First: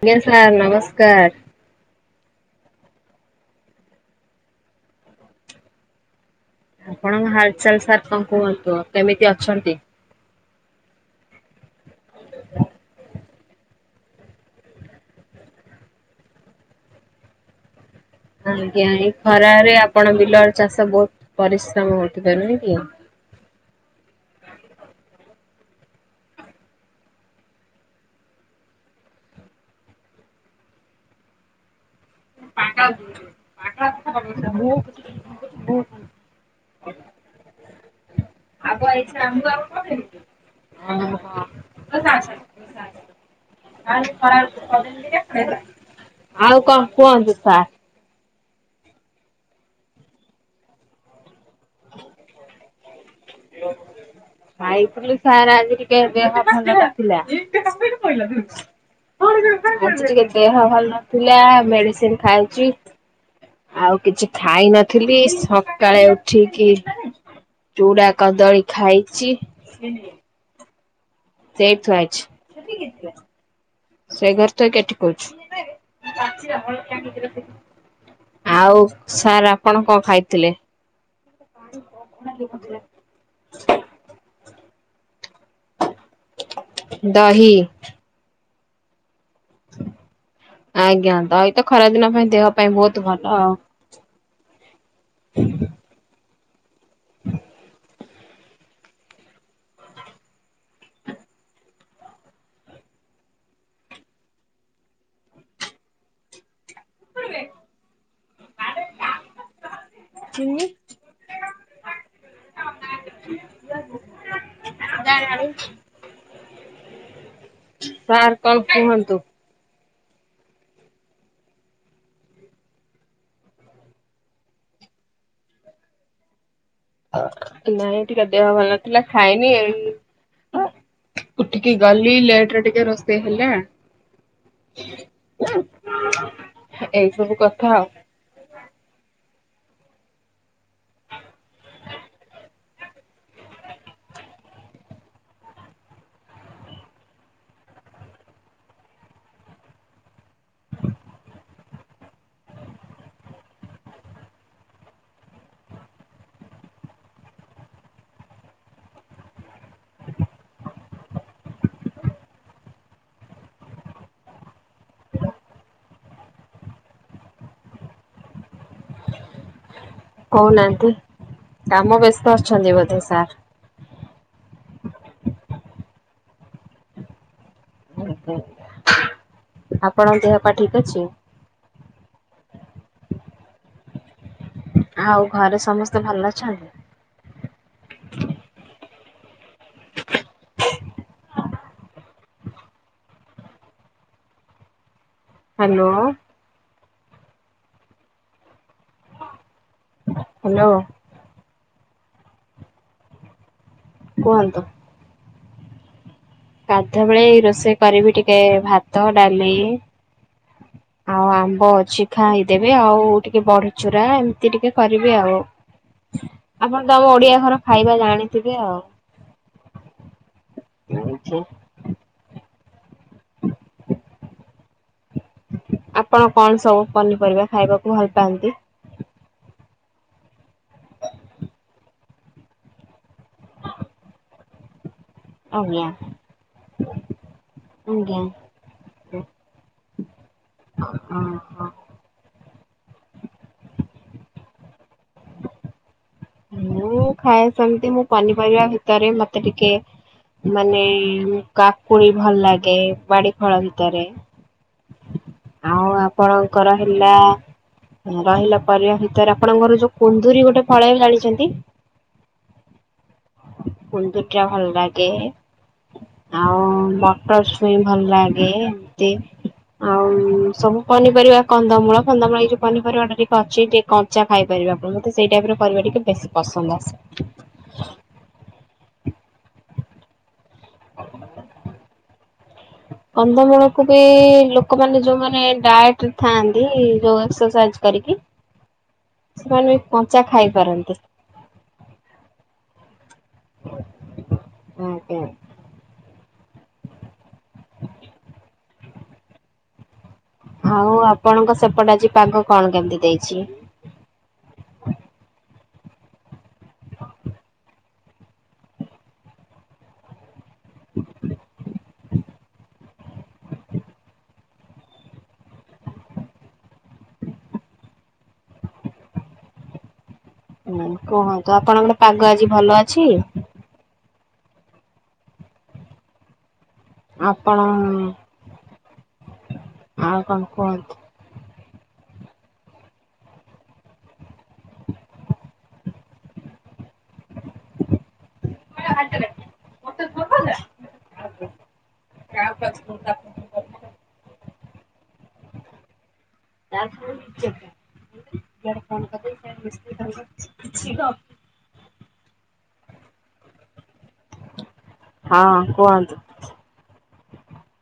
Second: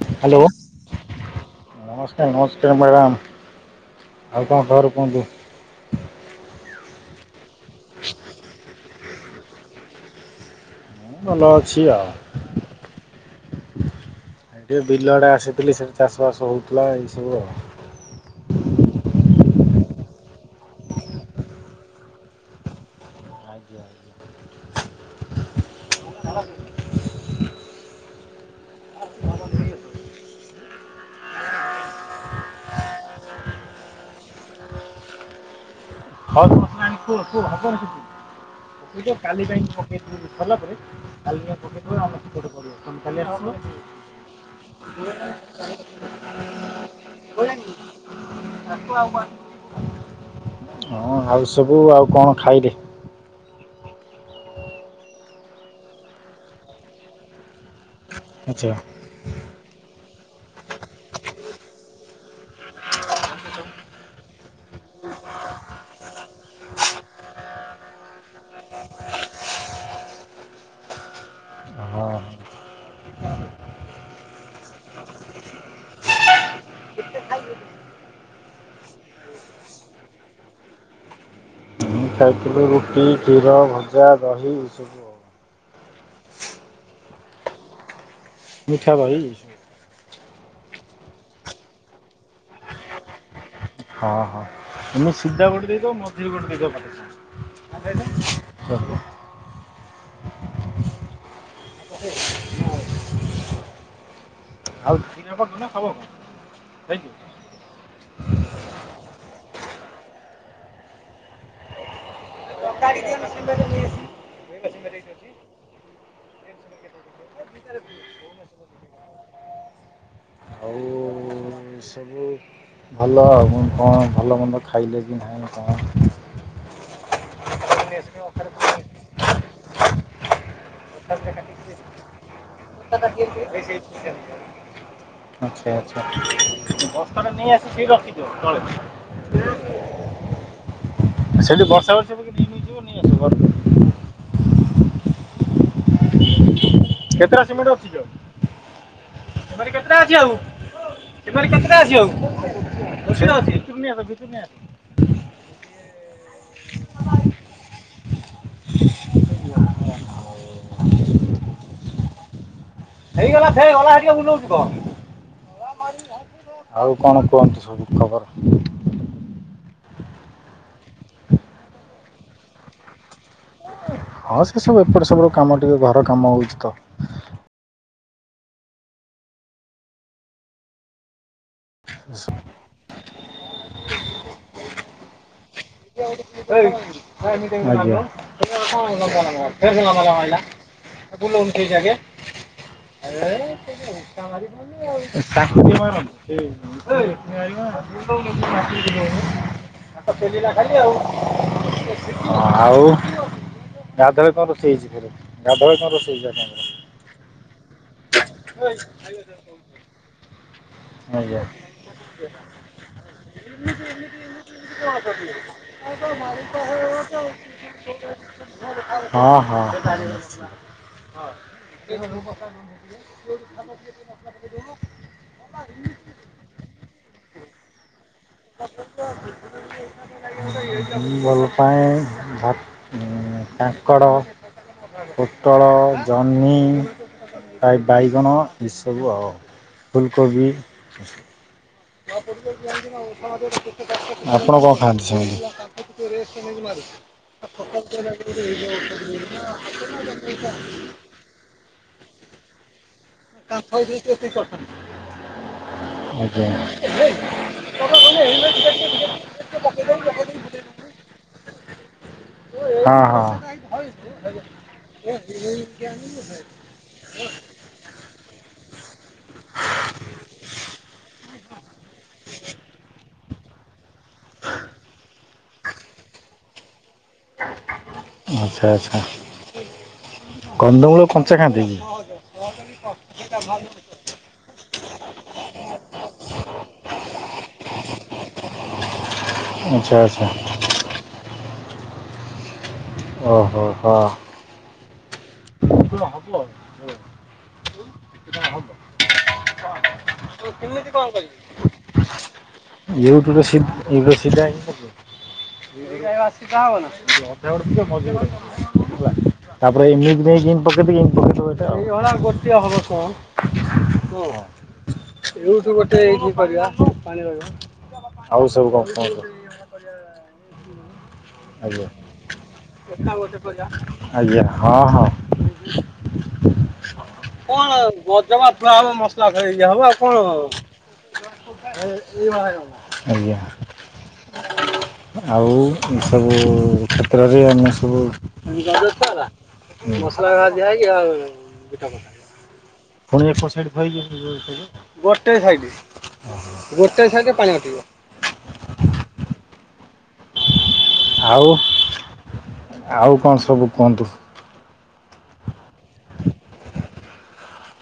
ଆଜ୍ଞା hello sir ନମସ୍କାର। ନମସ୍କାର ନମସ୍କାର ମାଡ଼ାମ ଆଉ କଣ ଖବର କୁହନ୍ତୁ? ଆପଣଙ୍କ ହାଲଚାଲ ସାର୍ କଣ କୁହନ୍ତୁ, କେମିତି ଅଛନ୍ତି? ମୁଁ ଭଲ ଅଛି ଆଉ। ଏ ଟିକିଏ ବିଲଆଡ଼େ ଆସିଥିଲି ସେଠି ଚାଷବାସ ହେଉଥିଲା ଏଇ ସବୁ ଆଉ ଆଜ୍ଞା ଏଇ ଖରାରେ ଆପଣ ବିଲରେ ଚାଷ ବହୁତ ପରିଶ୍ରମ ହଉଥିବ ନୁହେଁ କି? ଆଜ୍ଞା ଆଜ୍ଞା। [inaudible] ପ [inaudible] କାଲି ପାଇକି ପକେଇବ ସରିଲା ପରେ କାଲି ଯ ପକେଇିବ ଆମ ସେପଟେ ପଡିବ। ସ କାଲି ଆସ। ଆଉ କଣ କୁହନ୍ତୁ ସାର୍ । ହଁ ଆଉ ସବୁ ଆଉ କଣ ଖାଇଲେ? ଖାଇଥିଲୁ ସାର୍ ଆଜି ଟିକେ ଦେହ ଭଲ ନଥିଲା। [inaudible] ଦେହ ଆଚ୍ଛା ଭଲ ନଥିଲା ମେଡିସିନ ଖାଇଛି। ଆଉ କିଛି ଖାଇ ନଥିଲି ସକାଳେ ଉଠିକି ଚୁଡା କଦଳୀ ଖାଇଛି। ସେଇଠି ଥୁଆ ହଁ। ହେଇଚି। ସେ ଘରେ ତ କେଠି କହୁଛ? ଆଉ ସାର୍ ଆପଣ କଣ ଖାଇଥିଲେ? ଖାଇଥିଲୁ ରୁଟି, କ୍ଷୀର, ଭଜା, ଦହି ଏସବୁ ଆଉ। ଦହି। ମିଠାଦହି। ଆଜ୍ଞା ତ ଏଇତ ଖରାଦିନ ପାଇଁ ଦେହ ପାଇଁ ବହୁତ ଭଲ ଆଉ। ହଁ ହଁ ତମେ ସିଧା ଗୋଟେ ଦେଇଦ ମଝି ବି ଗୋଟେ ଦେଇଦ ଭ [inaudible] ଚାଲୁ। ନ [inaudible] ଆଉ ଦିନପ ଧୁନ ଖବ ଆଣ ଥଙ୍କୟୁ। ଚିନି ଦରିଆଣି [inaudible] ସାର୍ କଣ କୁହନ୍ତୁ? ଆଉ ସବୁ ଭଲ ଆଉ କଣ ଭଲ ମନ୍ଦ ଖାଇଲେ କି ନାଁହିଁ କଣ? ନାଇଁ ଟିକେ ଦେହ ଭଲ ନଥିଲା ଖାଇନି [inaudible] ଉଠିକି ଗଲି ଲେଟରେ ଟିକେ ରୋଷେଇ ହେଲା। ଆଚ୍ଛା ଆଚ୍ଛା ଏଇ ବସ୍ତାଟା ସବୁ ନେଇ କଥା ଆସି ଆଉ। ସେଇ ରଖିଦିଅ ତଳେ। ସେଠି ବର୍ଷା ବର୍ଷାିକ ନେଇଯିବ ନେଇ ଆସିବ। କେତେଟା ସିମେଣ୍ଟ ଅଛି କି ଆଉ। ତମର କେତେଟା ଅଛି ଆଉ। ଏପଟେ କେତେଟା ଅଛି ଆଉ ଅସିଟା ଅଛି ଭିତରକୁ ନେଇ ଆସ। ହେଇଗଲା ସେ ଗଲା [inaudible] ବୁଲଉଛିୁ କହ। ଆଉ କଣ କୁହନ୍ତୁ ସବୁ ଖବର। କହୁନାହାନ୍ତି କାମ ବ୍ୟସ୍ତ ଅଛନ୍ତି ବୋଧେ ସାର୍। ହଁ ସେ ସବୁ ଏପଟେ ସେପଟ କାମ ଟିକେ ଘର କାମ ହଉଛି ତ ଆପଣଙ୍କ ଦେହପା ଠିକ ଅଛି? ଆସ ଆଉ ଘରେ ସମସ୍ତେ--? [unintelligible] ଭଲ ଅଛନ୍ତି? ବୁଲଉନ୍ ସେ ଜାଗେ [unintelligible] ତାକୁବି ହ୍ୟାଲୋ ମାର [unintelligible] ଆତ ପେଲିଲା ଖାଲି ହ୍ୟାଲୋ ଆଉ ଆଉ ଗାଧୁଆବେଳେ କଣ ରୋଷେଇ ହେଇଛି ଘରେ ଗାଧୁଆବେଳେ ରୋଷେଇ ହେଇଛି ? ଗାଧୁଆ ବେଳେ ରୋଷେଇ କରିବି ଟିକେ ଭାତ, ଏଇ, ଡାଲି ଖାଇବା [inaudible] ଆଉ ଆମ୍ବ ଅଛି ଖାଇଦେବି ଆଉ ଟିକେ ବଡିଚୁରା ଏମିତି ଟିକେ କରିବି ଆଉ ଆପଣ ତ ଆମ ହଁ ଓଡିଆ ଘର ଖାଇବା ହଁ ଜାଣିଥିବେ ଆଉ। ହ [unintelligible] ହଁ ର [unintelligible] ଆପଣ କଣସବୁ ପନିପରିବା ଖାଇବାକୁ ଭଲ---? ପାଆନ୍ତି? [inaudible] ମୁଁ ଭଲପାଏ ଭା, କାଙ୍କଡ଼ ଫୁଟଳ, ଆଜ୍ଞା ଜହନି ପ୍ରାୟ ଆଜ୍ଞା ବାଇଗଣ ଏସବୁ ଆଉ ଫୁଲକୋବି ଓହୋ। ଆପଣ କଣ ଖାଆନ୍ତି ସେମତି? ଟିକେ ରେଷ୍ଟ ନେଇକି ମାରୁଛି ମୁଁ ଖାଏ ଆଉ ସେମିତି ମୁଁ ପନିପରିବା ଭିତରେ ମତେ ଟିକେ ମାନେ [unintelligible] କାକୁଡି ଭଲ ଲାଗେ ବାଡିଫଳ ଭିତରେ ଆଉ ଆଜ୍ଞା। ଆପଣଙ୍କର ହେଲା- ରହିଲା ପରିବା ଭିତରେ ଆପଣଙ୍କର ଯୋଉ କୁନ୍ଦୁୁରୀ, ଗୋଟେ ଫଳେ ଜାଣି କେତି [unintelligible] ହଁ ହଁ କୁନ୍ଦୁରି ଟା ଭଲ ଲାଗେ, ଆଉ ମଟର ଛୁଇଁ ଭଲ ଲାଗେ। [unintelligible] ଆଉ ସବୁ ପନିପରିବା କନ୍ଦମୂଳ, ଫନ୍ଦମୂଳ ଏଇ ଯୋଉ ପନିପରିବା ଟା ଟିକେ ଅଛି, ଟିକେ କଞ୍ଚା ଖାଇପାର। ମତେ ସେଇ ଟାଇପ କରିବା ଟିକେ ବେଶୀ ପସନ୍ଦ ଆସେ। ଆଚ୍ଛା-ଆଚ୍ଛା। କନ୍ଦମୂଳ କଞ୍ଚା ଖାନ୍ତି କି? କନ୍ଦମୂଳକୁ ବି ଲୋ ଲୋକମାନେ, ଯୋଉମାନେ ଡାଏଟ ଥାନ୍ତି, ଯୋଉ ଏକ୍ସରସାଇଜ କରିକି ସେମାନେ ବି ଆଚ୍ଛା କଞ୍ଚା ଆଚ୍ଛା ଖାଇପାରନ୍ତିେ। ଓ! ହୋ-ହୋ। ଆଜ୍ଞା [unintelligible] ଆଉ ଆପଣଙ୍କ ସେପଟେ ଆଜି [unintelligible] ପାଗ କଣ କେମିତି ଦେଇଛି? [inaudible] [unintelligible] [unintelligible] ଏଉଠୁ ଗୋଟେଇ କି କରିବା, ପାଣି ରହିବା। ଆଉ ସବୁ କଣ? କ-କ। ହୁ କୁହନ୍ତୁ ଆପଣଙ୍କର ପାଗ ଆଜି ଭଲ ଅଛି? ଏକା ଗୋଟେ କରିବା ଆଜ୍ଞା! ହଁ-ହଁ। ଆପଣ କଣ ଗଜମା ଥୁଆ ହବ, ମସଲା ଖଇ ହବ ଆଉ କଣ। [unintelligible] ଆଜ୍ଞା! ଆଉ ଏ ସବୁ [unintelligible] [unintelligible] [unintelligible] ଗୋଟେ ସାଇଡରେ ପାଣି ଅଟିବ। [unintelligible] ଆଉ ଆଉ କଣ ସବୁ କୁହନ୍ତୁ? ହଁ କୁହନ୍ତୁ। [inaudible]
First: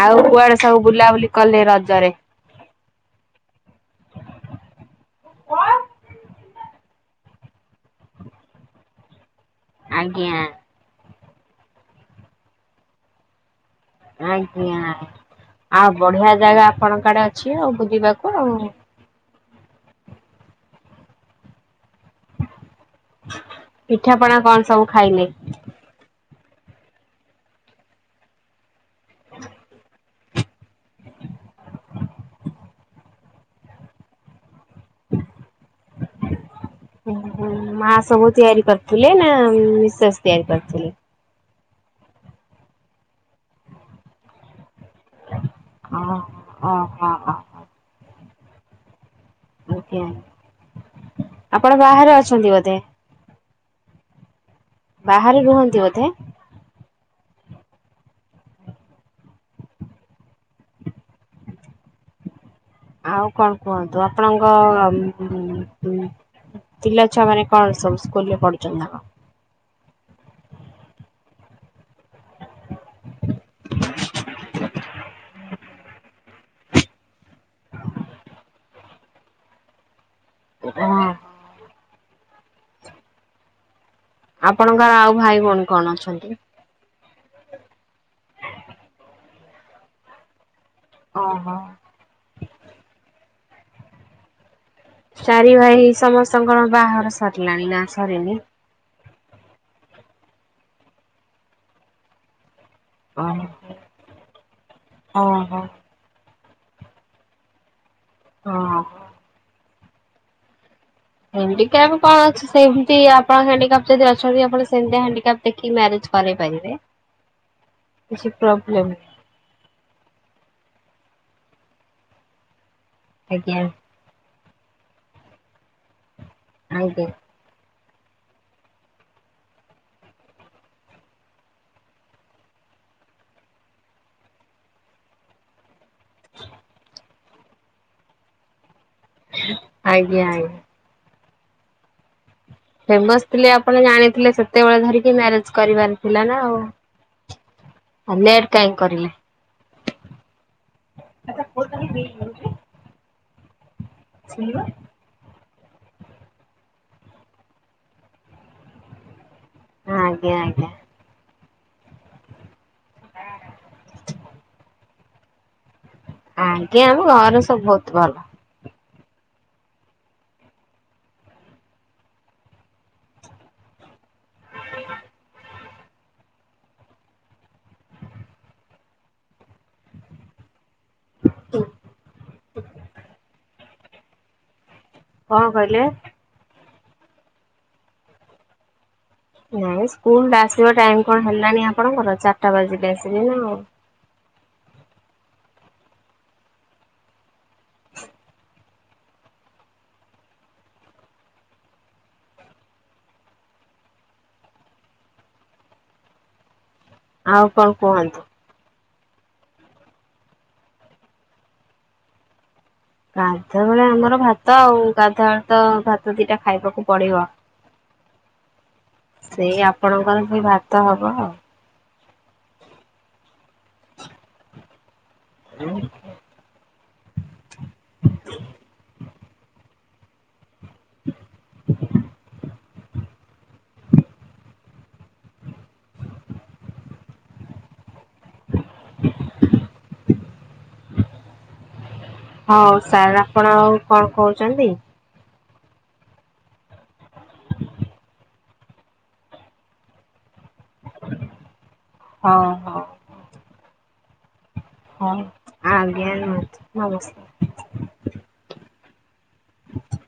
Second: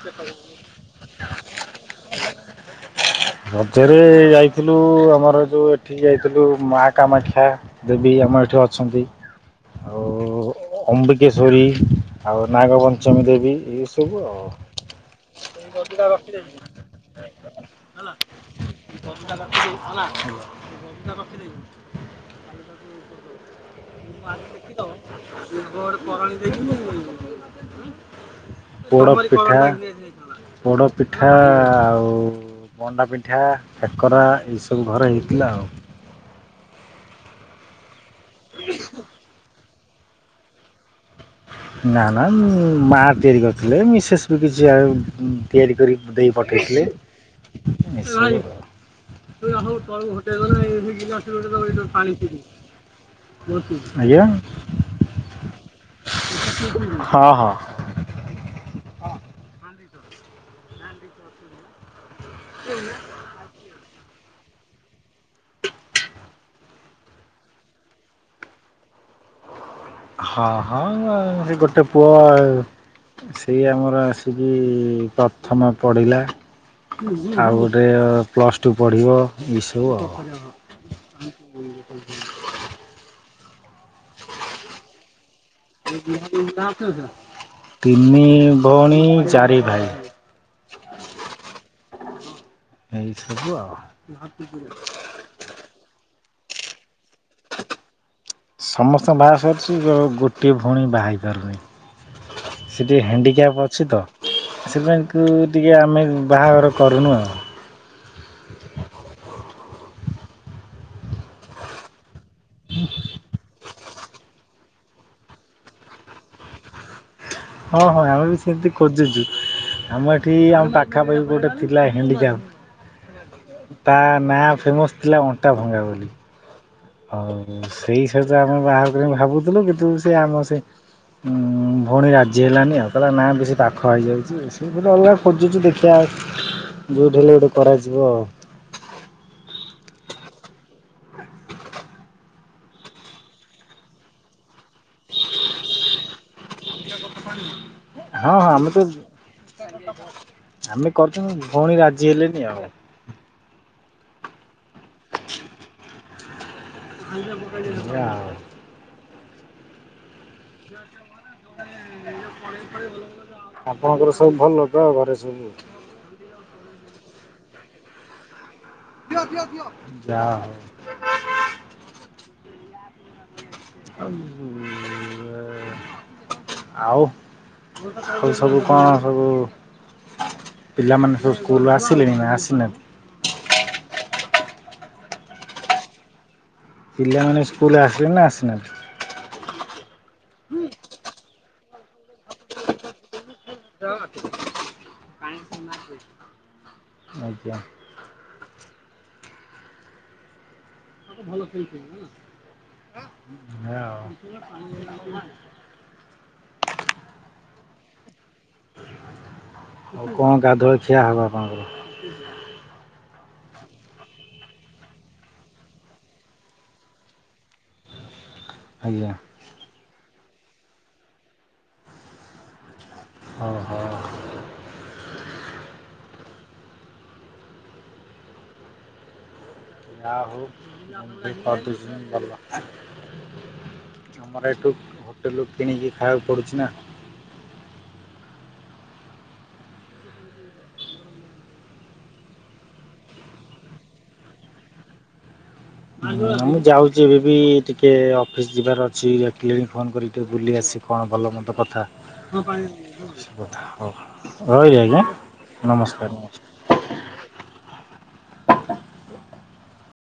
ଆଉ କୁଆଡେ ସବୁ ବୁଲାବୁଲି କଲେ ରଜରେ? ମଝରେ ଯାଇଥିଲୁ, ଆମର ଯୋଉ ଏଠିକି ଯାଇଥିଲୁ, ମା କାମାକ୍ଷା। ଦେବୀ ଆମର ଏଠି ଅଛନ୍ତି, ଆଉ ଆଜ୍ଞା ଅମ୍ବିକ୍ କେଶରୀ, ଆଉ ନାଗପଞ୍ଚମୀ ଦେବୀ। ସବୁ ଆଉ। ଆଜ୍ଞା। ଆଉ ବଢିଆ ରଖିଦେବି ଜାଗା ଆପଣଙ୍କ ଆଡେ ଅଛି ଆଉ, ବୁଲିବାକୁ ଆଉ। [unintelligible] [inaudible] ପିଠାପଣା କଣ ସବୁ ଖାଇଲେ? [unintelligible] [unintelligible] ପୋଡ ପିଠା। ପୋଡ଼ପିଠା ଆଉ ମଣ୍ଡାପିଠା, କାକରା ଏଇସବୁ ଘରେ ହେଇଥିଲା, ଆଉ। ମା ସବୁ ତିଆରି କରିଥିଲେ, ନା ମିସେସ ତିଆରି କରିଥିଲେ। ନା-ନା ମା ତିଆରି କରିଥିଲେ, ମିସେସ୍ ବି କିଛି। ତିଆରି କରି ହଁ ଦେଇ ପଠେଇଥିଲେ। ଓହୋ ଆଜ୍ଞା। ଆପଣ ବାହାରେ ଅଛନ୍ତି ବୋଧେ [unintelligible] ଆଜ୍ଞା। ବାହାରେ ରୁହନ୍ତି ବୋଧେ? ହଁ ହଁ। ଆଉ କଣ କୁହନ୍ତୁ। ଆପଣଙ୍କ ପିଲା ଛୁଆମାନେ, କଣ ସବୁ ସ୍କୁଲ ରେ ପଢୁଛନ୍ତି ନା? ହଁ-ହଁ ସେ ଗୋଟେ ପୁଅ। ସେଇ ଆମର ଆସିକି ପ୍ରଥମ ପଢ଼ିଲା । ଆଉ ଗୋଟେ ପ୍ଲସ ଟୁ ପଢିବ ଏଇ ସବୁ ଆଉ ହଁ। ଆପଣଙ୍କର ଆଉ ଭାଇ କଣ ଅଛନ୍ତି? ତିନି ଭଉଣୀ ଚାରି ଭାଇ। ଓ ହୋ। [inaudible] [unintelligible] ଚାରି ଭାଇ ସମସ୍ତଙ୍କ କଣ ବାହଘର ସରିଲାଣି ନା ସରିନି? ହଁ ବାହାଘର ସରିଛି ଗୋଟିଏ ଭଉଣୀ ବାହା ହେଇ ପାରୁନି। ସେ ଟିକେ ଓହୋ ହ୍ୟାଣ୍ଡିକ୍ୟାପ୍ ଅଛି ତ ସେ ପାଇଁ ଓହୋ। ଟିକେ ଆମେ। ବାହାଘର କରୁନୁ ଆଉ। ହଁ। ହ୍ୟାଣ୍ଡିକାପ କଣ ଅଛି ସେମତି ଆପଣ ହାଣ୍ଡିକାପ୍ ଯଦି ଅଛନ୍ତି ଆପଣ ସେ ସେମତି ହ୍ୟଣ୍ଡିକାପ ଦେଖି ମ୍ୟାରେଜ କରେଇ ପାରିବେ। ହଁ ହଁ ଆମେ କିଛି ବି ସେମିତି ପ୍ରୋବ୍ଲେମ୍ ଖୋଜୁଛୁ ଆମ ଏଠି ଆମ ପା ପାଖାପାଖି ଗୋଟେ ଥିଲା ହ୍ୟାଣ୍ଡିକାପ୍ ଆଜ୍ଞା [inaudible] ତା ନା ଫେମସ୍ ଥିଲା ଅଣ୍ଟା ଭଙ୍ଗା ବୋଲି। ଆଜ୍ଞା ହଉ ସେଇ ସହିତ ଆମେ ବାହାର କରି ଭାବୁଥିଲୁ କିନ୍ତୁ ସେ ଆମ ସେ ଉଁ ଭଉଣୀ ରାଜି ହେଲାନି ଆଉ ତା ନା ବେଶୀ ପାଖ ହେଇଯାଉଛି ସେ ଅଲଗା ଖୋଜୁଛି ଦେଖ ଯଉଠି ହେଲେ ଗୋଟେ କରାଯିବ ଆଉ। ଆଜ୍ଞା ଆଜ୍ଞା। ଫେମସ ଥିଲେ ଆପଣ ଜାଣିଥିଲେ ସେତେବେଳେ ଧରିକି ମ୍ୟାରେଜ କରିବାର ଥିଲା ନା ଆଉ। ହଁ ଲେଟ୍ ହଁ ଆମେ କାହିଁ ତ କରିଲେ [inaudible] ଆମେ କରଛୁ ଭଉଣୀ ରାଜି ହେଲେନି ଆଉ। [unintelligible] [unintelligible] ଆଜ୍ଞା ଆଜ୍ଞା। ଆପଣଙ୍କର ସବୁ ଭଲ ତ ଘରେ ସବୁ? ଆଜ୍ଞା ଆମ ଘରେ ସବୁ ବହୁତ ଭଲ। ଯା ହଉ। [unintelligible] ଆଉ ଆଉ ସବୁ କଣ ସବୁ ପିଲାମାନେ ସବୁ ସ୍କୁଲୁ ଆସିଲେଣି ନା ଆସିନାନ୍ତି? କଣ କହିଲେ? ପିଲାମାନେ ସ୍କୁଲରୁ ଆସିଲେନି ନା ଆସିନାନ୍ତି? ନାଇଁ ସ୍କୁଲ ଆସିବା ଟାଇମ କଣ ହେଲାଣିି ଆପଣଙ୍କର ଚାରିଟା ବାଜିଲେ ଆସିବ ନା ଆଉ। ଆସିନାହାନ୍ତି ଆଜ୍ଞା। [unintelligible] ଏୟା ଆଉ। ଆଉ କଣ କୁହନ୍ତୁ। ଆଉ କଣ ଗାଧୁଆ ଖିଆ ହବ ଆପଣଙ୍କର? ଗାଧୁଆ ବେଳେ ଆମର ଭାତ ଆଉ, ଗାଧୁଆବେଳେ ତ ଭାତ ଦିଟା ଖାଇବାକୁ ପଡିବ। [inaudible] ଆଜ୍ଞା ସେଇ ଆପଣଙ୍କର ବି ଭାତ ହବ ଆଉ। ହଁ ହ। [unintelligible] ଯା ହଉ ଏମତି କରିଦେଇଛନ୍ତି ଭଲ। ଆମର ଏଠୁ ହୋଟେଲରୁ କିଣିକି ଖାଇବାକୁ ପଡୁଛି ନା। [inaudible] ହଉ ସାର୍ ଆପଣ ଆଉ କଣ କହୁଛନ୍ତି? ମୁଁ ଯାଉଛି ଏବେ ବି ଟିକେ ଅଫିସ ଯିବାର ଅଛି ଡାକିଲେଣି ଫୋନ କରିକି ବୁଲି ଆସି କଣ ଭଲ ମନ୍ଦ କଥା ହଉ ସବୁ କଥା ହଉ ରହିଲି ଆଜ୍ଞା ହୋଉ ନମସ୍କାର ଆଜ୍ଞା ନମସ୍କାର। ରହୁଛି ନମସ୍କାର। [inaudible]